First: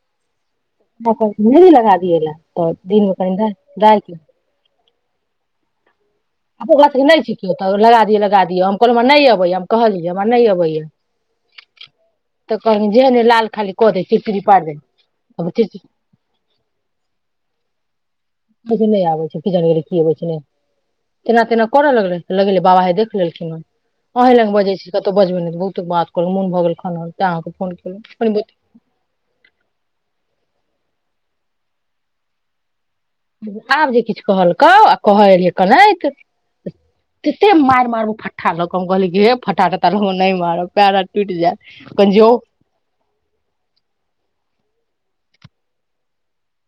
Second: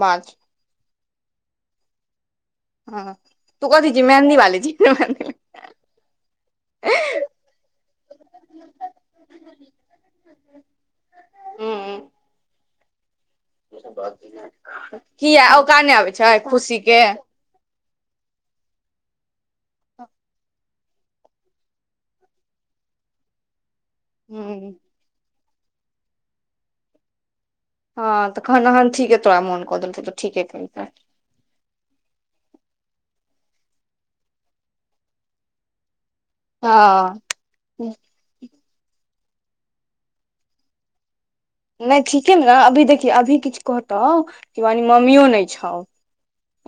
बाज हमरा कहलखिन मेंहदी लगा दियै ला हँ तू कथी छी मेहन्दीवाली छी ही जे मेहन्दी ओकरा घर मे नहि छै केओ तऽ लगा दिय लगा दियै हम कहलहु हमरा नहि अबैए हम कहलियै हमरा नहि अबैए हॅं कहलखिन्ह जेहन हे किया ओकरा नहि आबै छै खुशी के कहै छै नहि अबै छै कि जानय गेलियै की अबै छै नहि केना तेना करऽ लगले लगेलेै बाबा हे देख लेलखिन अहीं लग बजै छी कतहु बजबै नहि बहुते बात कहलखिन्ह मोन भऽ गेल कानै तेँ अहाँक हँ तऽ खन हन ठीके तोरा मन कऽ देलकौ तऽ ठीके कह आब जे किछु कहलकौ आ कह एलियै कनैत तते मारि मारबो फट्टा लऽ के हम कहलियै हे फटटा टटा लऽ के नहि मारब पैर आर नहि ठीकेमे ने अभी देखिहि अभी किछु कहतौ शिवानी मम्मियो नहि छौ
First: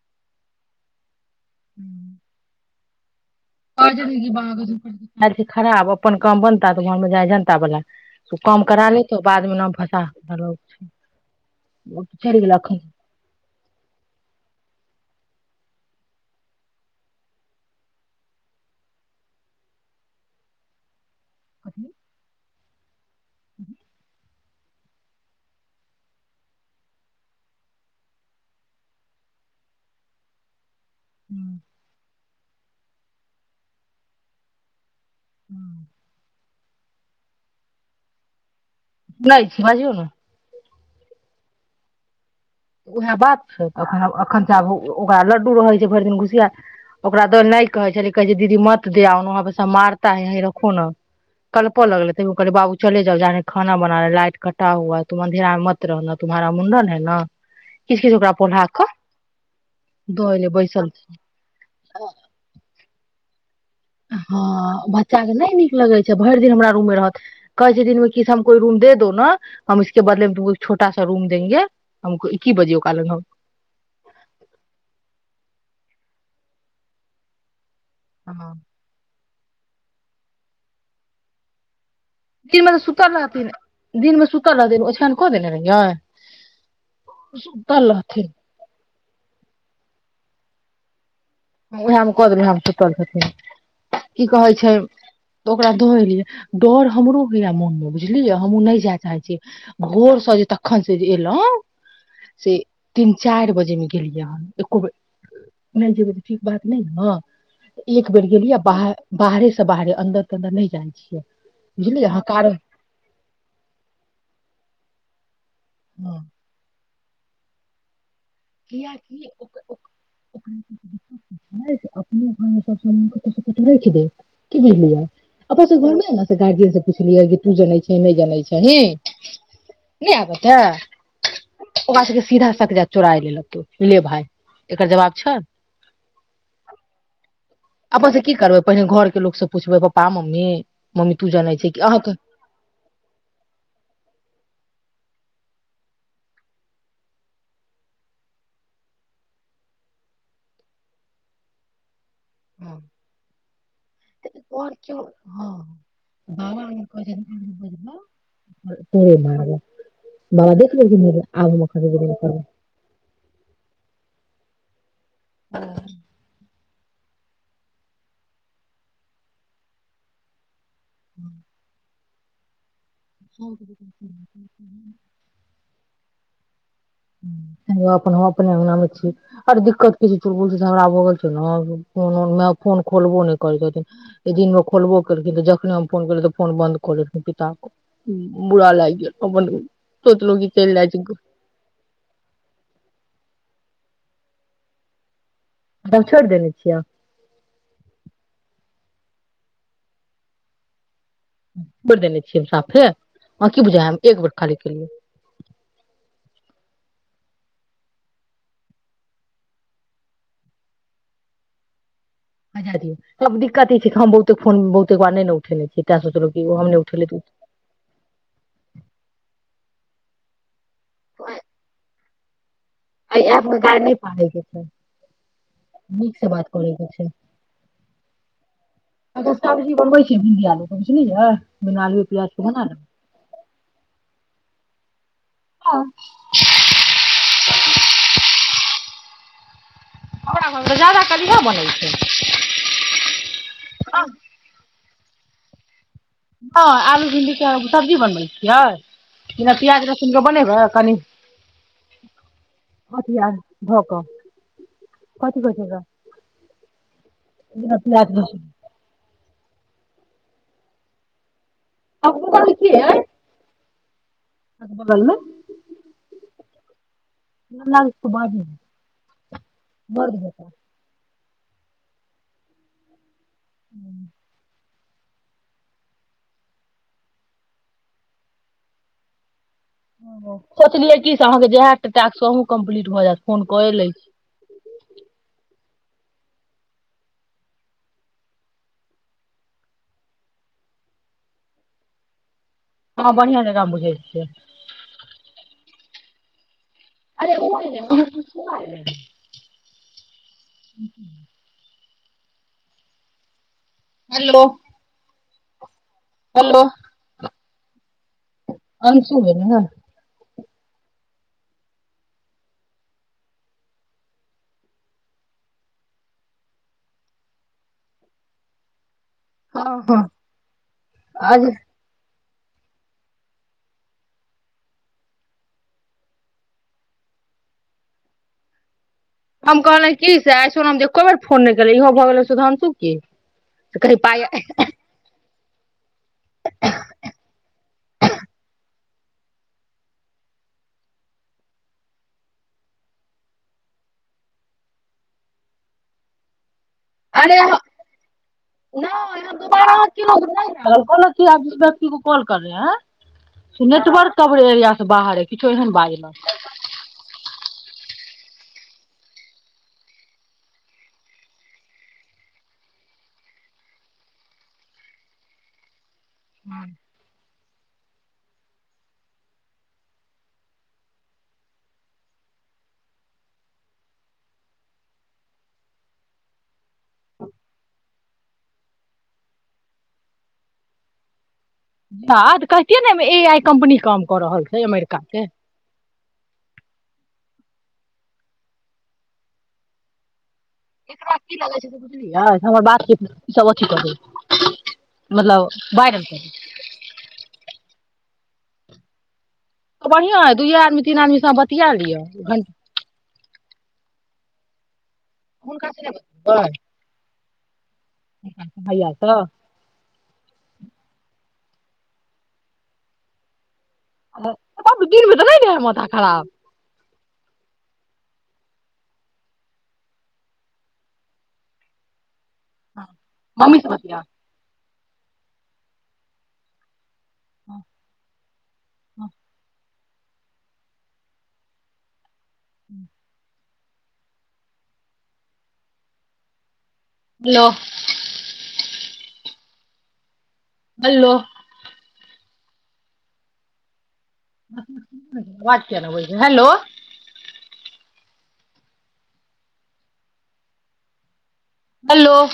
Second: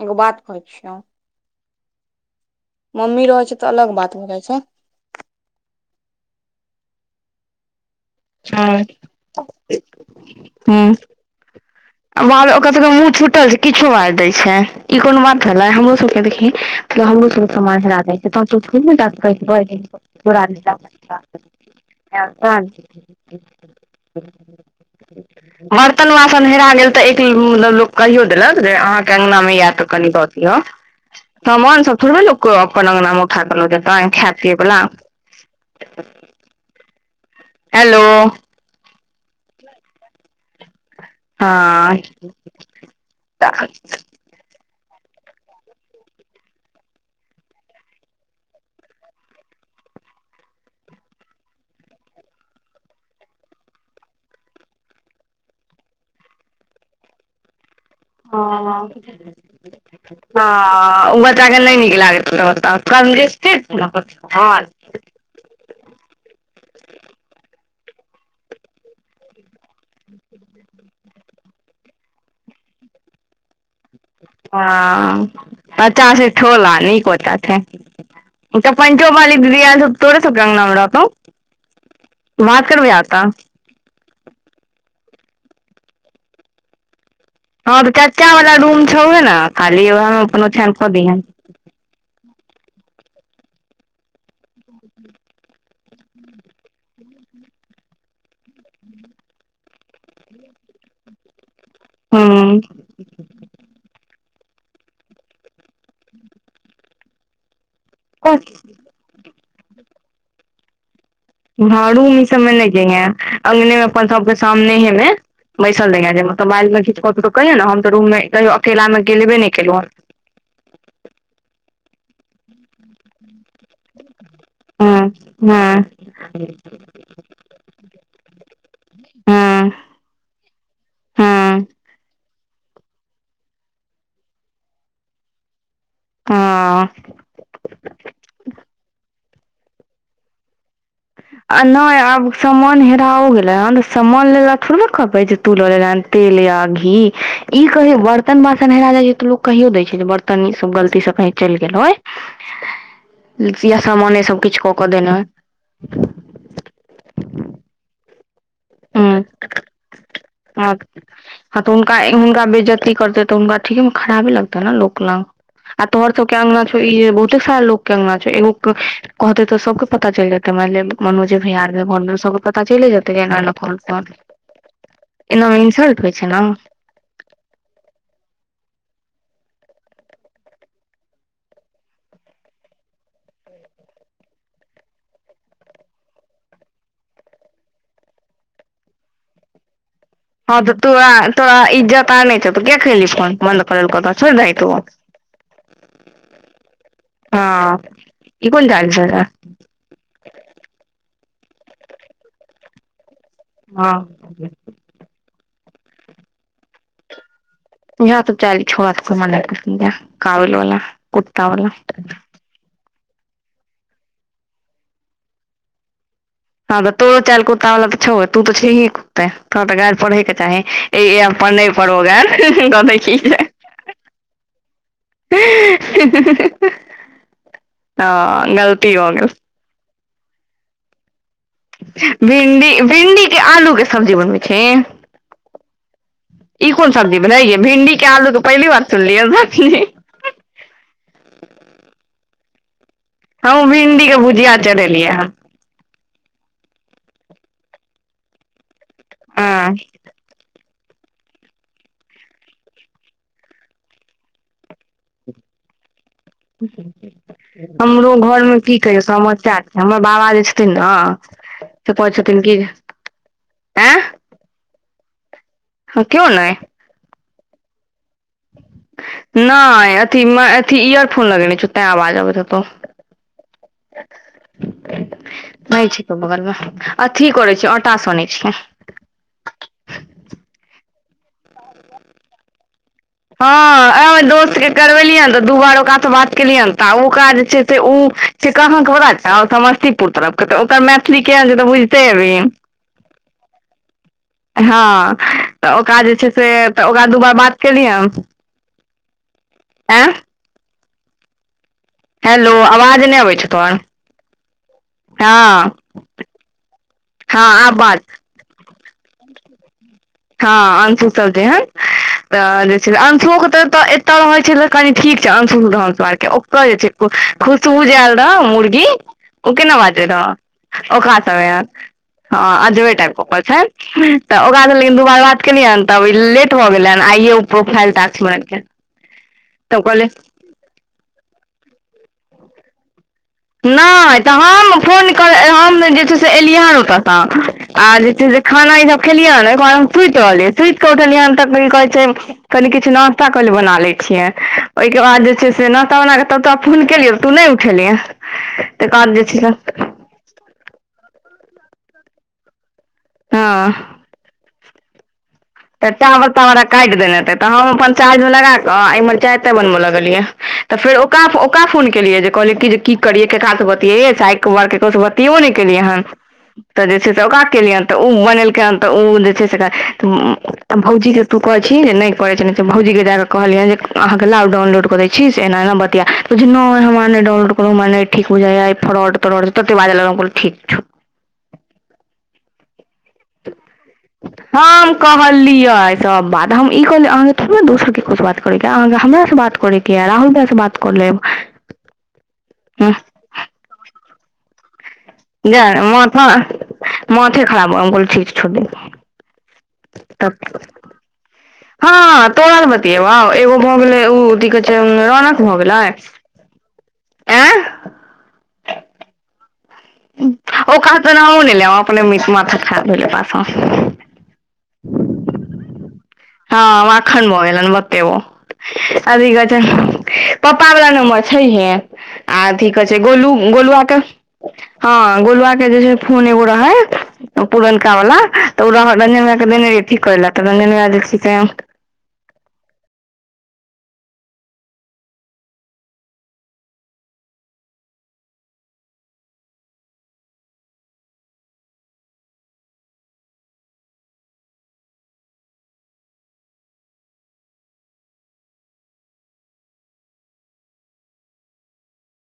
एगो बात कहै छियौ [inaudible] मम्मी रहय वाह गे दीदी वाह गे दीदी चालि छै खराब अपन काम बनता तऽ भाड़ मे जाय जनता बला तऽ काम ह करा लेतौ बादमे नाम फसा चलि बाद गेल मे ओकर अखन सभके मुह छुटल छै किछो बाजि दै छै ई कोनो बात छलै हमरो सब के देखहि मतलब हमरो सब के समान हरा जाइ छै तऽ हम सब थोड़हि जा कऽ कहि देबै जे चोरा हेलो नमस्कार [inaudible] बर्तन वासन हेरा गेल तऽ एक लोक कहियो देलक जे अहाँके अंगना मे यै तऽ कनि द दियऽ समान सब थोड़बे लोक अपन आंगना में उठा कऽ लऽ जेतय खाय पीयै बला [unintelligible] हेलो नहि छै बाजियौ नै हँ उएह बात छै तऽ एखन आब एखनसँ आब ओकरा लड्डू रहै छै भरि दिन घुसियाल ओकरा दऽ तऽ नहि कहै छै कहै छै दीदी मत देआओ न वहाँ बस मारता है यहीं रखो ने कल्पऽ लगले तैयो कहलै बाबू चले जाउ जा रहे खानाबनाने लाइट कटा हुआ है तू अन्धेरा मे मत रहना तुम तुम्हारा मुंडन है न हैं द एलै बैसल छै हैं बच्चा के नई नीक लगा गायित हेताई ओता हँ बच्चा के नहि नीक लगे छै भरि दिन हमरा रूम मे रहत कहै छै दिनमे कि हमको इ रूम दे दो न हम इसके बदलेमे तुमको छोटा सा रूम देंगे की बजियौ ओकरा लग हम [inaudible] हँ पचासे ठोला नीक गोटा छै हँ तऽ पनिचोभ वाली दीदी आएल छौ तोड़े सबके अंगना मे रहतौ तऽ दिन बात मे करबिहि आब सुतल तऽ रहथिन दिन मे सुतल रहथिन ओछैन कऽ देने रहियै हँ तऽ सुतल चाचा रहथिन वला रूम छौहे ने खाली ओएहमे अपन ओछान कऽ दी हैं वैहमे कऽ देेबै वैह मे सूतल छथिन की कहै छै तऽ ओकरा दऽ एलियै डर हमरो होइया मोन मे बुझलियै हमहूँ नहि जाय चाहे छियै घोर सँ जे तखन से जे एलौं से हूं तीन चारि बजे मे गेल दियाद एको बेर नहि जेबै तऽ ठीक बात नहि ने एक बेर गेलियी आ बाह बाहरे से बाहरे अन्दर तनन्दर नहि जाय छियै ह बुझलियै रूम अहाँ ई सबमे कारण नहि जाइ हैं अंगने मे अपन सबके सामने हेमे बैसल हँ रहिये माइंड में किछ अतओ तऽ कहियै ने हम तऽ रूम मे कहियो अकेला किया मे कि गेलेबे नहि ओकर केलहुँ [unintelligible] अपने घरमे सब समान कतो से कतो रखि दे कि हँ बुझलियै अपना हँ सभ घरमे से ने गार्जियन से पुछलियै कि तू जनै छी ही के नहि जानै छही हँ नइ आब ऐते हँ हँ ओकरा सबक सीधा तक जा चोराइ लेलके ले भाय एकर जवाब छै हँ अपन से की करबै पहिने घर के लोक सब पुछबै पपा मम्मी मम्मी तू जनै आ छै कि नई अहाँके आब समान हेराओ गेलै हन सामान लेला थोरबे तू ल लेले तेल या घी ई कहियो बर्तन बासन हेरा जाय छै तो लोक कहियो देय छै बर्तन ई सब गलती सब कही चलि गेल हँ होय सामाने तऽ सभ किछु घर क के केओ- देने हँ, बाबा कहाइ छथिन ह तऽ हुनका नहि करबै हुनका बेजती करते तऽ हुनका ठीके म खराबे लगतै त नइ लोक लंग आ तहर सब के अंगना ई बहुते सारा लोक के अंगना छै एगो कहते तऽ सबके पता चलि जेतै मायन ले मनजे भैया अर के घर मे सबके पता चलै जेतै जे एना एना एनामे इन्सल्ट होइ छै न अपने अंगना मे छी आर दिक्कत क चूलबुल झगड़ा भा गेल छै न फोन खोलबो नइ करैय छथिन एहि दिन मे खोलबो करेलखिन तऽ जखनी हम फोन कलिए तखने फोन बन्द क लेलखिन पिता बुरा लागि गेल बन ह तोरा तोरा इज्जत त नहि छै त क ख लिन बन्द करैल कत छोर दही तु हम छोड़ि देने छियै हँ ई कोन चइल [unintelligible] छोइर देने छियै हम साफे अहाके की बुझाय हँ है एक बेर खाली केलियए इहे सब चाइल छोरा सब क हमरा नइ निक लगैय य काबिल वला कुत्तावला सब दिक्कत ई छै बहुते फोन बहुते बार नइ न उठेने छिय तै सोचल हँ तऽ तोरो चल कुत्ता वाला त छौै तू तऽ छै ही कुत्ते तोड़ा तऽ गाइर पढ़ैये क चाही ई ए अपन नइ परो गाइर [unintelligible] नीक सँ बात करयके छै हँ गलती भ अगर गेल सब्जी [unintelligible] प्याज के बना भिंडी लेबै भिंडी के आलू के सब्जी बनबै छिहीं हँ ई कोन सब्जी बनाइ भिंडी के आलू के पहिले बार सुनलियै हमरा घरमे तऽ जादा काल इहे बनै छै हम भिंडीके भुजिया चढ़ेलियै हं हँ आलू भिण्डीके सब्जी बनबैत छियै आ बिना प्याज लहसूनके बनेबै कनी कथि यर ध क कथी कहै छै त हमरो लहसुन घरमे की कहियो समझ हमर बाबा जे छथिन ने से कहय अहाँके छखिन की आ [unintelligible] मे कओ नही मे बाजू नहि मर्द अथि जकाँ अथि इयर फोन लगेने छ ते आवाज अबैत होतो [unintelligible] [unintelligible] नहि छैक बगलमे अथी करै छियै आटा सनै छियै सोचलियै की से अहा के जेहे टास्क अहो कम्प्लीट भऽ जायत फोन हँ कए लै छी आ दोस्त के करवेलियै हन तऽ दू बारो बात केलियै त ओक जे छै ओ छै कहाँ के से पता छउ समस्तीपुर तरफ क त मैथिली केहन छै तऽ बुझते हेभी हँ बढ़िआ जेका बुझैइ छियै हँ तऽ ओकरा जे छै से तऽ ओकरा दू बार अरे ओ बात एले हन आहाँ के इ पता य एं [inaudible] हेलो आवाज नहि अबै छौ तोहर हेलो [unintelligible] हेलो हँ आ बाज अंसु भेल ने हँ अंशु सब जेहन तऽ जे छै अंशुे तऽ तऽ एतय रहै छल कनी ठीक छै अंशु रहारके ओत जे छै खुशबू जे ऐल रहो मुर्गी ओ हँ केना हँ बाजे रह ओ खा सभ आज एहन हँ अजबे टायब के बजै छै तऽ ओकरा दूबार बात केलियैन तब लेट भऽ गेलै आइये ओ प्रोफाइल टास्क बनेलखिन हम कहले की से आइ सोनमजी एको बेर फोन नहि केललै इहो भऽ गेलै सुधांशु की नहि तऽ हम फोन कर हम जे छै से एलियै हन ओतयसँ आ जे छै से खाना इसब खेलियै एक बार हम सुति रहलियै सुतति के उठलियै तऽ की कहे छै कनि किछु नास्ता कहलिय बना ले छिय ओहिके बाद जे छै से नाश्ता बनाके तब तोरा फोन केलिय तू नहि उठेलियह नै हम दुबारा हम केलों कहलकौ नै आप जिस व्यक्ति को कॉल कर रहे है हँ ह नेटवर्क कबरेज एरीआ से बाहर किछो एहन तऽ टावर बाजलक तावर हमरा काट देना त हम चार्ज मे लगाक एमहर चाय ताय बनाबऽ लगलियै तऽ फेर ओक ओका फोन केलिये जे कहलियै की करियै ककरास से बतिएबो तऽ आइ बार ककरोसँ बतियो नहि केलियै हन तऽ जे छै से ओकरा केलियैनि तऽ ओ बनेलकै हन तऽ ओ जे छै से भौजी के तू कहैत छी जे नहि करैत छ भौजी के जाऽ कऽ कहलियै जे अहाँके लाउ डाउनलोड कऽ दय छी से एना एना बतिया तऽ कहै छै नै हमरा नए डाउनलोड करू हमरा नै ठीक बुझाय ऐ इ फ्रॉड ठीक छौ ह कहति हम अमेरिका के कहलिए सब बात हम ई कहलियै अहाँ के दोसर किछु बात करैहाँ हमर से बात करे है राहुल भैया एकरा की लागेय छय से बझलिए हमर बात हँ सब अथी क दै जा मथा मथे खराब भ हम कहलिये ठीक छै छोड़ दिही तऽ बढ़ियां अइ तब दुइये आदमी तीन आदमी सँ बतिया लिअ हँ घंटा, तोहर बतिएबौ एगो भऽ गेलै ओ अथी कहै छै रौनक भऽ हुनका गेलै चिनहै छि गै एं भइआ तऽ ओ कऽ तऽ नामो नै‌ लेब अपने मिट माथत खा धे पा [unintelligible] हँ माखन भऽ गेलै मथतै ओ अभी कहैतै पप्पा बला नम्बर छैहे आथी कहै छै गोलू मम्मी से गोलुआ के बतिया हँ गोलुआ के जे छै फोन एगो रहै पुरनका वला तऽ ओ रंजन भैआ के देने रहिए ठिक करै लेल तऽ रंजन भैया से [inaudible] हेलो हेलो अवाज किया नै अबय छै हेलो हलो